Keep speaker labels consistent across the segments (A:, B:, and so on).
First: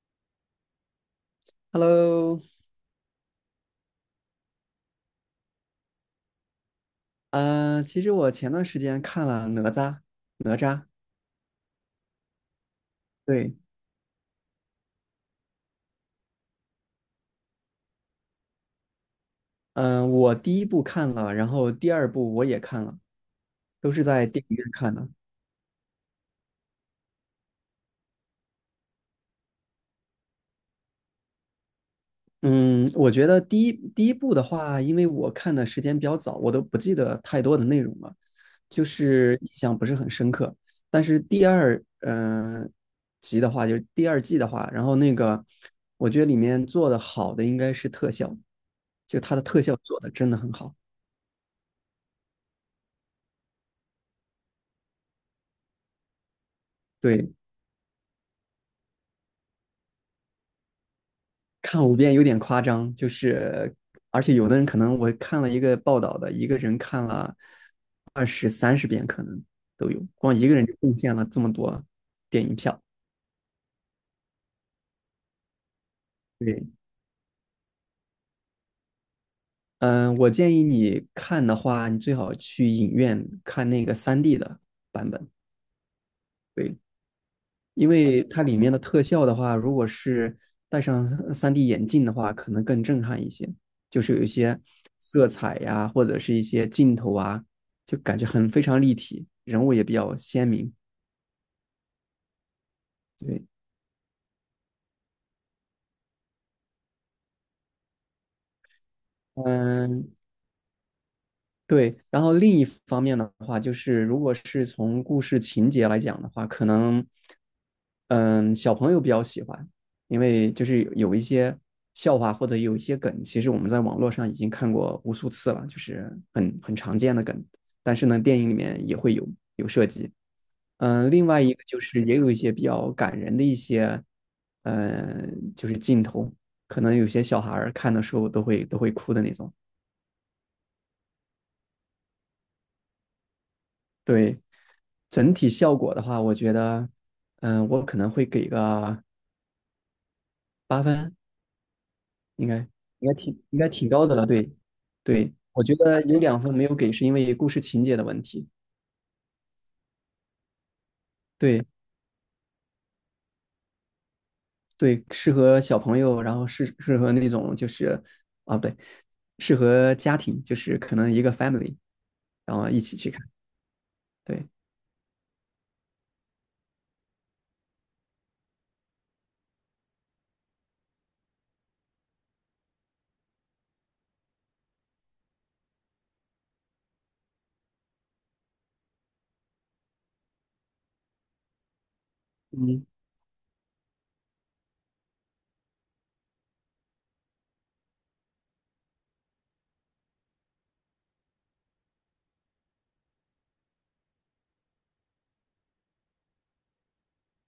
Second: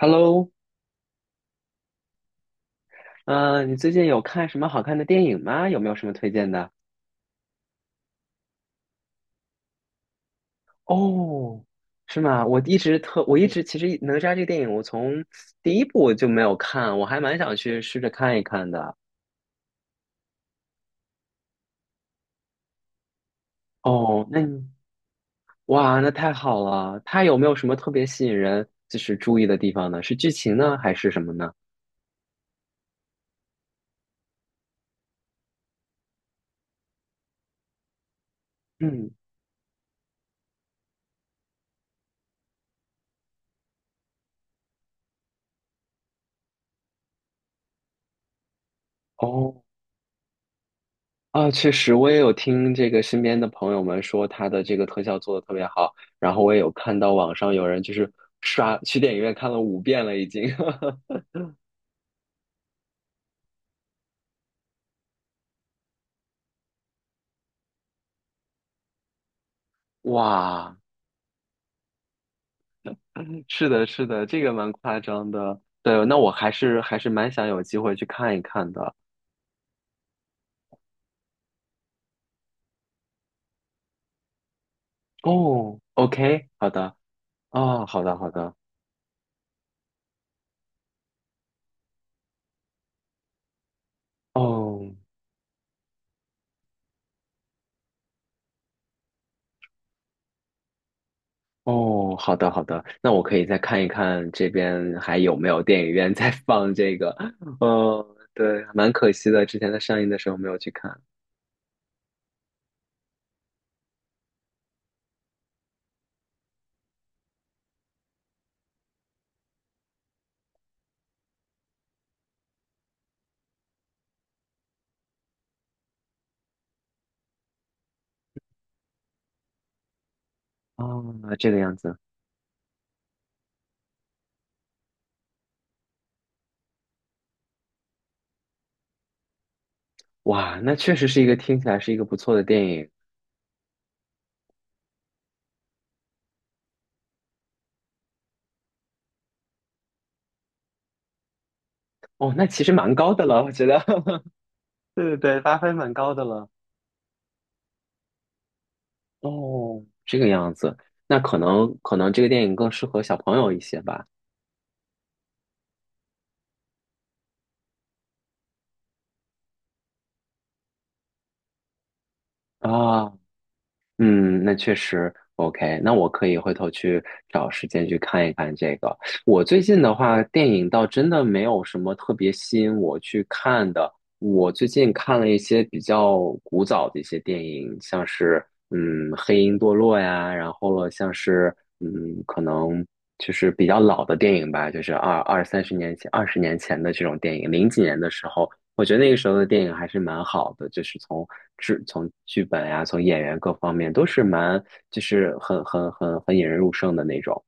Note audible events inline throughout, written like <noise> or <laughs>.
A: Hello，
B: Hello，
A: 你最近有看什么好看的电影吗？有没有什么推荐的？
B: 其实我前段时间看了《哪吒》，哪吒，
A: 哦，是吗？我一直特，我一
B: 对，
A: 直其实《哪吒》这个电影，我从第一部我就没有看，我还蛮想去试着看一看的。
B: 嗯、我第一部看了，然后第二部我也看了，都是
A: 哦，
B: 在
A: 那
B: 电影
A: 你，
B: 院看的。
A: 哇，那太好了！它有没有什么特别吸引人，就是注意的地方呢？是剧情呢，还是什么呢？
B: 嗯，我觉得第一部的话，因为我看的时间比较早，我都不记得太多的内容了，就
A: 嗯，
B: 是印象不是很深刻。但是第二，集的话，就是第二季的话，然后那个，我觉得里面做的好的应该是特效，就它的特
A: 哦，
B: 效做的真的很好。
A: 啊，确实，我也有听这个身边的朋友们说他的这个特效做的特别好，然后我也有看到
B: 对，
A: 网上有人就是刷去电影院看了五遍了已经。<laughs>
B: 看五遍有点夸张，就是而且有的人可能我看了一个报道的，一个人看了二十三十遍可能都有，光一个人就
A: 哇，
B: 贡献了这么多电影票。
A: 是的，是的，这个蛮夸张的。对，那我还
B: 对，
A: 是还是蛮想有机会去看一看的。
B: 嗯，我建议你看的话，你最好去影院看那个三 d 的版本。
A: 哦，OK，好
B: 对，
A: 的，哦，
B: 因
A: 好的，
B: 为
A: 好
B: 它
A: 的，
B: 里面的特效的话，如果是戴上 3D 眼镜的话，可能更震撼一些。就是有一些
A: 哦。
B: 色彩呀、或者是一些镜头啊，就感觉很非常立体，人物也比较鲜明。
A: 哦，好的好的，那我可以
B: 对，
A: 再看一看这边还有没有电影院在放这个。哦，对，蛮可惜的，之前在上映
B: 嗯，
A: 的时候没有去看。
B: 对，然后另一方面的话，就是如果是从故事情节来讲的话，可能，嗯，小朋友比较喜欢，因为就是有一些笑话或者有一些梗，其实我们在网络上已经看过无数次了，就是很常见的梗，但是呢，电影里面也会有涉及。
A: 哦，
B: 另外
A: 这
B: 一
A: 个
B: 个
A: 样
B: 就
A: 子，
B: 是也有一些比较感人的一些，就是镜头，可能有些小孩儿看的时候都会哭的那种。
A: 哇，那确实是一个听起来是一个不错的电影。
B: 对，整体效果的话，我觉得，我可能会给个八分，
A: 哦，那
B: 应该
A: 其实蛮高的了，我
B: 应
A: 觉
B: 该
A: 得。
B: 挺高的
A: <laughs>
B: 了。对，
A: 对对
B: 对，
A: 对，八
B: 我觉
A: 分蛮
B: 得
A: 高
B: 有
A: 的
B: 两
A: 了。
B: 分没有给，是因为故事情节的问题。
A: 哦，这个样子，那可
B: 对
A: 能可能这个电影更适合小朋友一些吧。
B: 对，适合小朋友，然后适合那种就是啊，不对，适合家庭，就是可能一个 family，然后一起
A: 啊、
B: 去看。
A: 嗯，
B: 对，
A: 那确实 OK。那我可以回头去找时间去看一看这个。我最近的话，电影倒真的没有什么特别吸引我去看的。我最近看了一些比较古早的一些电影，像是《黑鹰堕落》呀，然后了像是嗯可能
B: 嗯
A: 就是比较老的电影吧，就是二三十年前、20年前的这种电影，零几年的时候。我觉得那个时候的电影还是蛮好的，就是从制、从剧本呀、从演员各方面都是蛮，就是很引人入胜的那种。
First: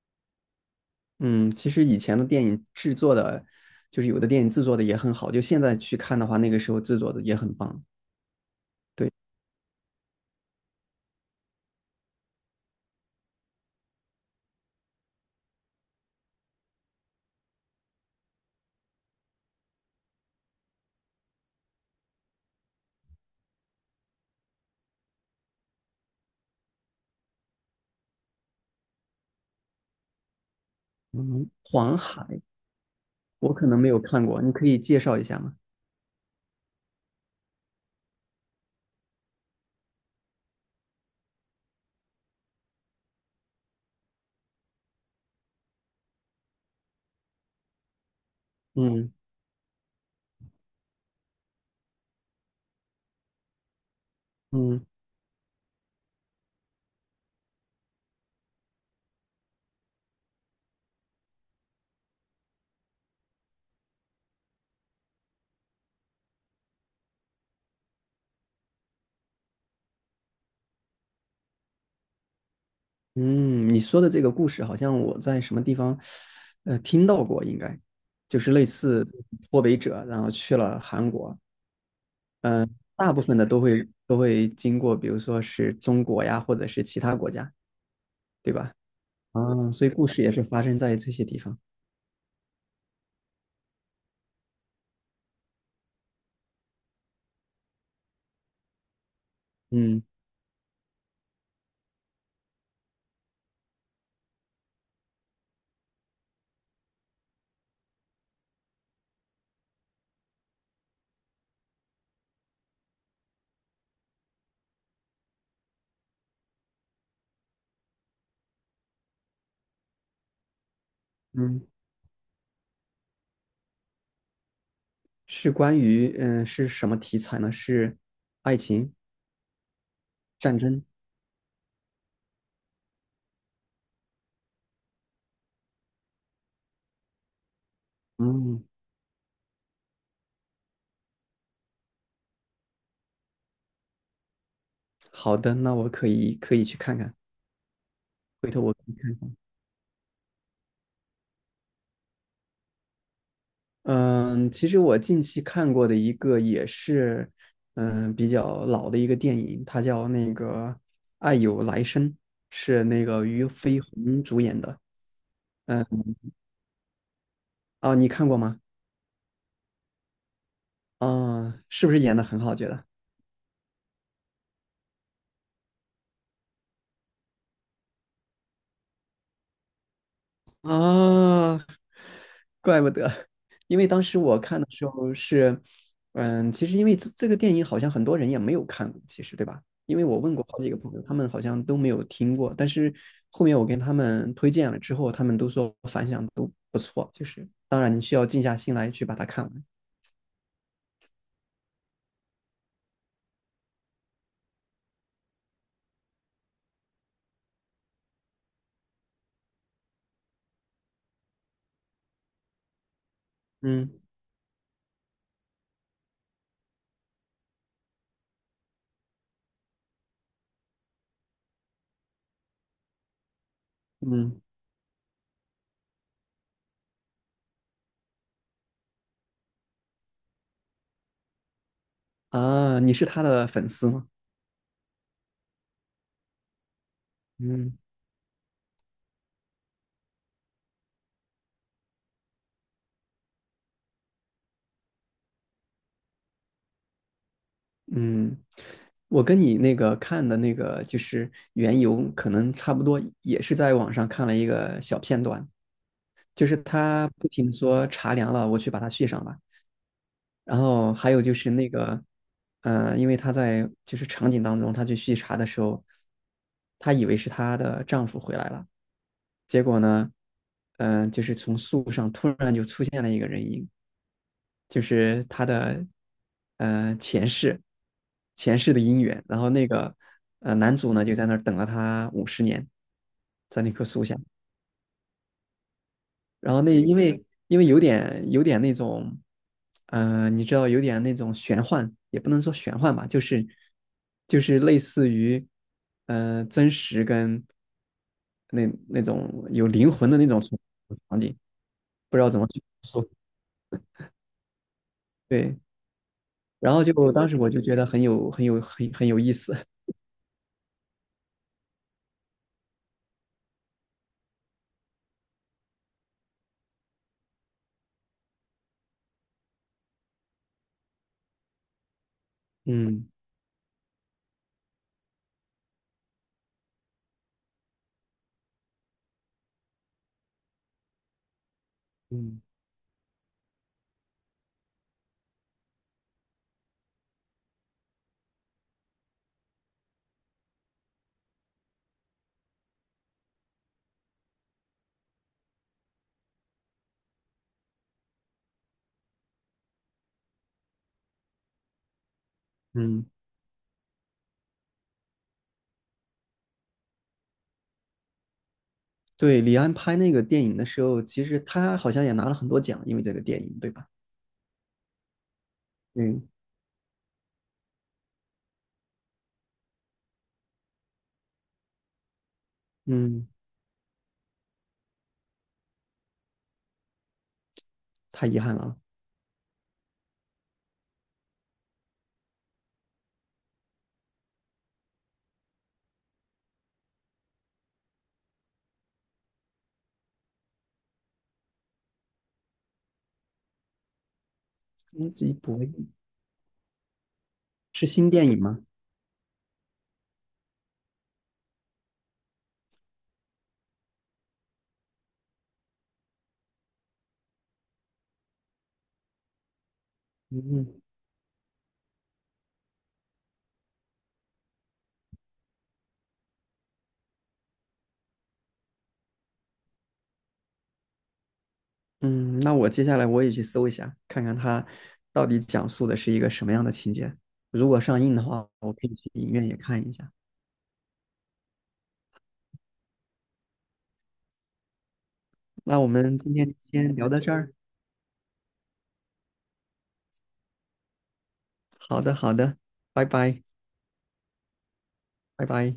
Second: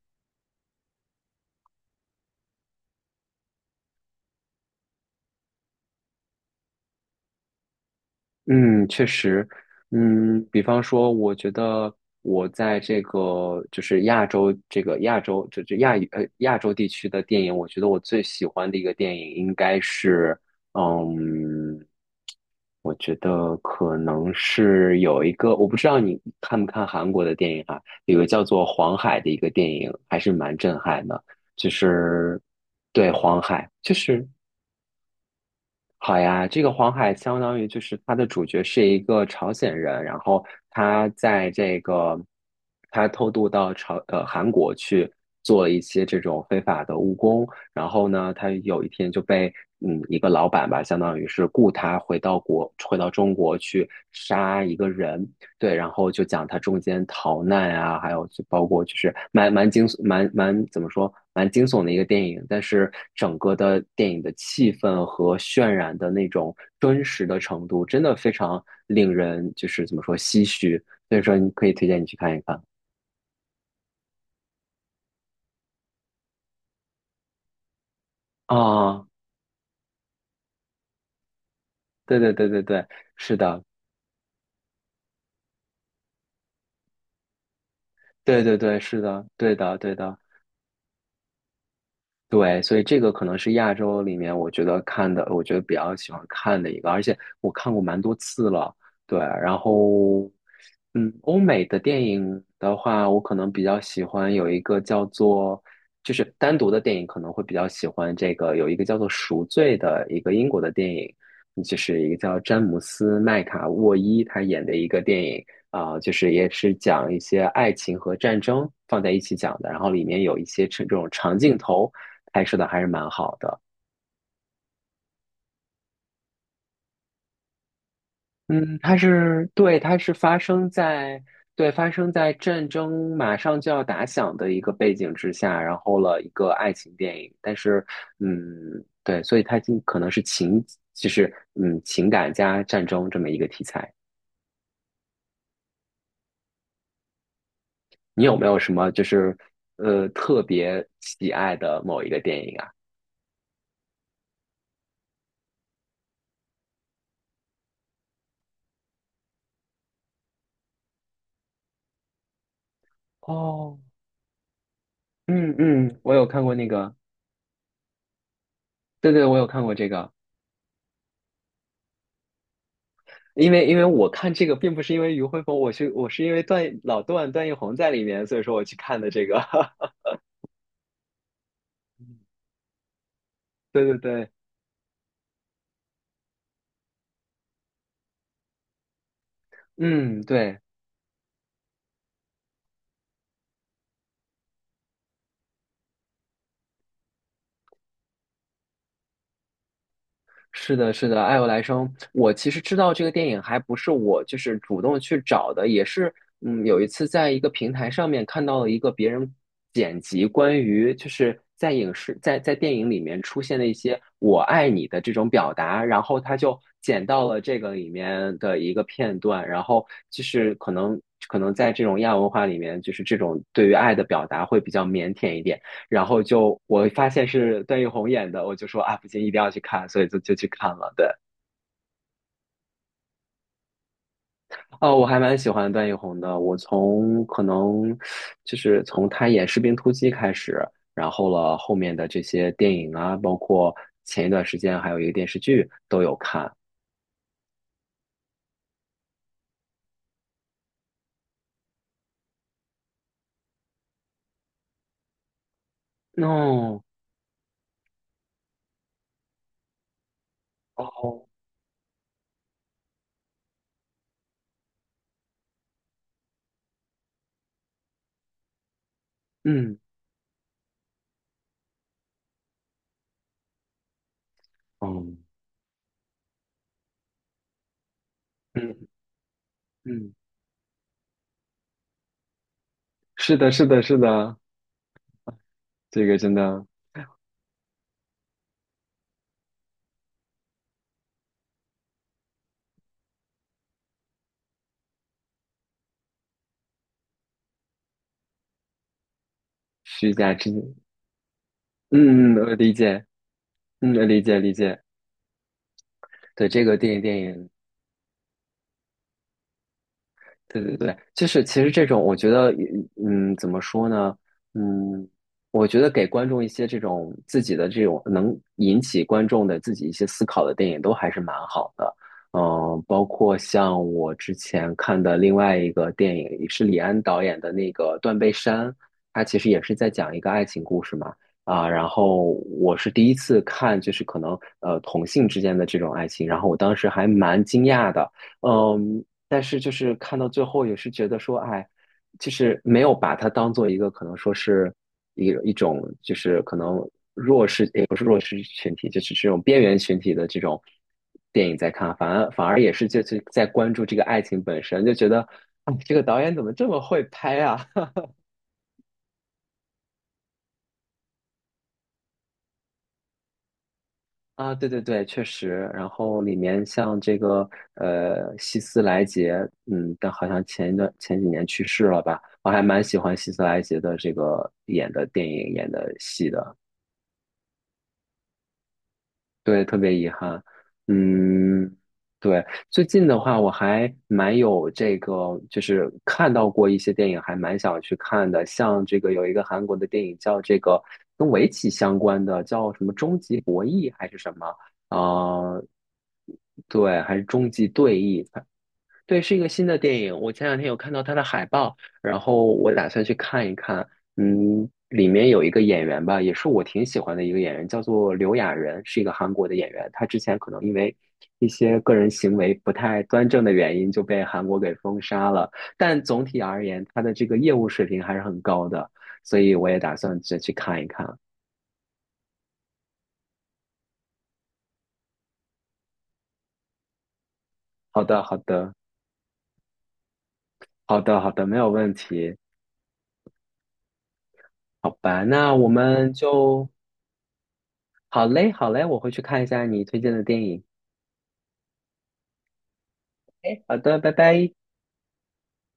B: 嗯，其实以前的电影制作的，就是有的电影制作的也很好，就现在去看的话，那个时候制作的也很棒。
A: 嗯，确
B: 对。
A: 实，嗯，比方说，我觉得我在这个就是亚洲这个亚洲这这亚语呃亚洲地区的电影，我觉得我最喜欢的一个电影应该是，嗯，我觉得可能是有一个，我不知道你看不看韩国的电影啊，有个叫做《黄海》的一个电影，还是蛮震撼的，
B: 嗯，
A: 就
B: 黄
A: 是
B: 海，
A: 对黄
B: 我可
A: 海，
B: 能没
A: 就
B: 有看
A: 是。
B: 过，你可以介绍一下吗？
A: 好呀，这个黄海相当于就是它的主角是一个朝鲜人，然后他在这个他偷渡到韩国去做了一些这种非法的务工，然后呢，他有一天
B: 嗯
A: 就被一个老板吧，相当于是雇他回到中国去杀一
B: 嗯
A: 个人，对，然后就讲他中间逃难啊，还有就包括就是蛮蛮惊蛮蛮怎么说蛮惊悚的一个电影，但是整个的电影的气氛和渲染的那种真实的程度，真的非常令人就是怎么说唏嘘，所以说你可以推荐你去看一看
B: 嗯，你说的这个故事好像我在什么地方，听到过，应该就是类似
A: 啊，
B: 脱北者，然后去了韩国，
A: 对对对对对，
B: 大部
A: 是
B: 分的都
A: 的，
B: 会都会经过，比如说是中国呀，或者是其他国家，
A: 对
B: 对
A: 对
B: 吧？
A: 对是的，对
B: 啊，
A: 的
B: 所以
A: 对
B: 故
A: 的。
B: 事也是发生在这些地方。
A: 对，所以这个可能是亚洲里面我觉得看的，我觉得比较喜欢看的一个，而且我看过蛮多次了。对，然
B: 嗯
A: 后，嗯，欧美的电影的话，我可能比较喜欢有一个叫做，就是单独的电影可能会比较喜欢这个，有一个叫做《赎罪》的一个英国的电影，嗯就是一个叫詹姆斯麦卡沃伊他演的一个电影。啊、就是也是讲一些爱情和战争放在一起讲的，然后里面有一些这种长镜
B: 嗯，
A: 头，拍摄的还是蛮好的。
B: 是关于是什么题材呢？是爱
A: 嗯，
B: 情、
A: 它是对，它是发
B: 战
A: 生
B: 争。
A: 在对发生在战争马上就要打响的一个背景之下，然后了一个爱情电影。但是，
B: 嗯。
A: 嗯，对，所以它就可能是情，就是情感加战争这么一个题材。
B: 好的，那我可以去看看。
A: 你有没有什么就是特别喜爱的某一个电影啊？
B: 嗯，其实我近期看过的一个也是，比较老的一个电影，它叫那个《爱有来生》，是那个俞
A: 哦，
B: 飞鸿主演的。
A: 嗯
B: 嗯，
A: 嗯，我有看过那个，
B: 哦，你看过吗？
A: 对对，我有看过这个。
B: 啊，是不是演的很好？觉得
A: 因为因为我看这个并不是因为于辉鹏，我是因为段老段段奕宏在里面，所以说我去看的这个。<laughs>
B: 啊，怪不得，因
A: 对
B: 为
A: 对
B: 当时
A: 对，
B: 我看的时候是，其实因为这个电影好像很多人也没有看过，其实对吧？因为我
A: 嗯，
B: 问过好
A: 对。
B: 几个朋友，他们好像都没有听过，但是后面我跟他们推荐了之后，他们都说反响都不错，就是当然你需要静下心来去把它看完。
A: 是的，是的，《爱有来生》，我其实知道这个电影还不是我就是主动去找的，也是有一次在一个平台上面看到了一个别人剪辑关于就是在电影里面出现的一些
B: 嗯
A: “我爱你"的这种表达，然后他就剪到了这个里面的一个片段，然后就是可能在这种亚文化里面，就是这种对于爱的表
B: 嗯
A: 达会比较腼腆一点。然后就我发现是段奕宏演的，我就说啊，不行，一定要去看，所以就去看了。对，
B: 啊，你是他的粉丝吗？
A: 哦，我还蛮喜欢段奕宏的，我从可
B: 嗯
A: 能就是从他演《士兵突击》开始，然后了后面的这些电影啊，包括前一段时间还有一个电视剧都有看。
B: 嗯，我跟你那个看的那个就是缘由，可能差不多，也是在网上看了一个小片段。就是
A: 哦，
B: 他不停地说茶凉了，我去把它续上吧。然后还有
A: 哦，
B: 就是那个，因为她在就是场景当中，她去续茶的时候，她以为是她的丈夫回来了，结
A: 嗯，
B: 果呢，就是从树上突然就出现了一个人影，就
A: 哦，
B: 是她的，呃，前世，前世的
A: 嗯
B: 姻缘。然后那个，
A: 嗯，
B: 男主呢就在那儿等了她五十年，
A: 是的，
B: 在
A: 是
B: 那
A: 的，
B: 棵
A: 是
B: 树下。
A: 的，这个真
B: 然后
A: 的
B: 那因为有点那种，你知道有点那种玄幻，也不能说玄幻吧，就是类似于，真实跟那种有灵魂
A: 虚
B: 的那
A: 假
B: 种
A: 之，
B: 场景，不知道
A: 嗯嗯，
B: 怎么
A: 我
B: 去
A: 理解，嗯，理解理解。
B: 对。
A: 对，这
B: 然
A: 个
B: 后
A: 电影
B: 就
A: 电
B: 当时
A: 影
B: 我就觉得很有很有很很有意思，
A: 对对对，就是其实这种，我觉得，嗯，怎么说呢？嗯，我觉得给观众一些这种自己的这种能引起观众的自己一些思考的电影，都还是蛮好的。
B: <laughs>
A: 嗯，包
B: 嗯
A: 括像我之前看的另外一个电影，也是李安导演的那个《断背山》，他其实也是在讲一个爱情故事嘛。啊，然后
B: 嗯
A: 我是第一次看，就是可能同性之间的这种爱情，然后我当时还蛮惊讶的。嗯，但是就是看到最后也是觉得说，哎，就是没有把它当做一个可能说是一种就是可能弱势也不是弱势群体，就是这种边缘群体的这种电影在看，反而也是就
B: 嗯，
A: 是在关注这个爱情本身，就觉得啊，哎这个导演怎么这么会拍啊？
B: 对，李安拍那个电影的时候，其实他好像也拿了很多奖，因为这个电影，对吧？
A: 啊，对对对，确实。然后
B: 嗯
A: 里面像这个希斯莱杰，嗯，但好像前一段前几年去世了吧？我还蛮喜欢
B: 嗯，
A: 希斯莱杰的这个演的电影、演的戏的。
B: 太遗憾了啊。
A: 对，特别遗憾。嗯，对，最近的话，我还蛮有这个，就是看到过一些电影，还蛮想去看的。像这个有一个韩国的电影叫这个跟围棋相关的，叫什么《终极博弈》还是什么？
B: 终极博
A: 啊，
B: 弈
A: 对，还是《终极
B: 是
A: 对
B: 新
A: 弈》，
B: 电影吗？
A: 对，是一个新的电影。我前两天有看到它的海报，然后我打算去看一看。嗯，里面有一个演员吧，也是我挺喜欢的一个演员，叫做刘亚仁，是一个韩国的演员。他之前可能因
B: 嗯
A: 为一些个人行为不太端正的原因，就被韩国给封杀了。但总体而言，他的这个业务水平还是很高的，所以我也打算再去看一看。
B: 嗯，那我接下来我也去搜一下，看看它到底讲述的是一个什么样的情节。如果上
A: 好
B: 映
A: 的，
B: 的
A: 好
B: 话，我
A: 的，
B: 可以去影院也看一下。
A: 好的，好的，没有问题。好吧，那我
B: 那我
A: 们
B: 们今天就
A: 就
B: 先聊到这儿。
A: 好嘞，好嘞，我会去看一下你推荐的电影。
B: 好的，好的，拜拜，
A: 哎，好的，拜拜。
B: 拜拜。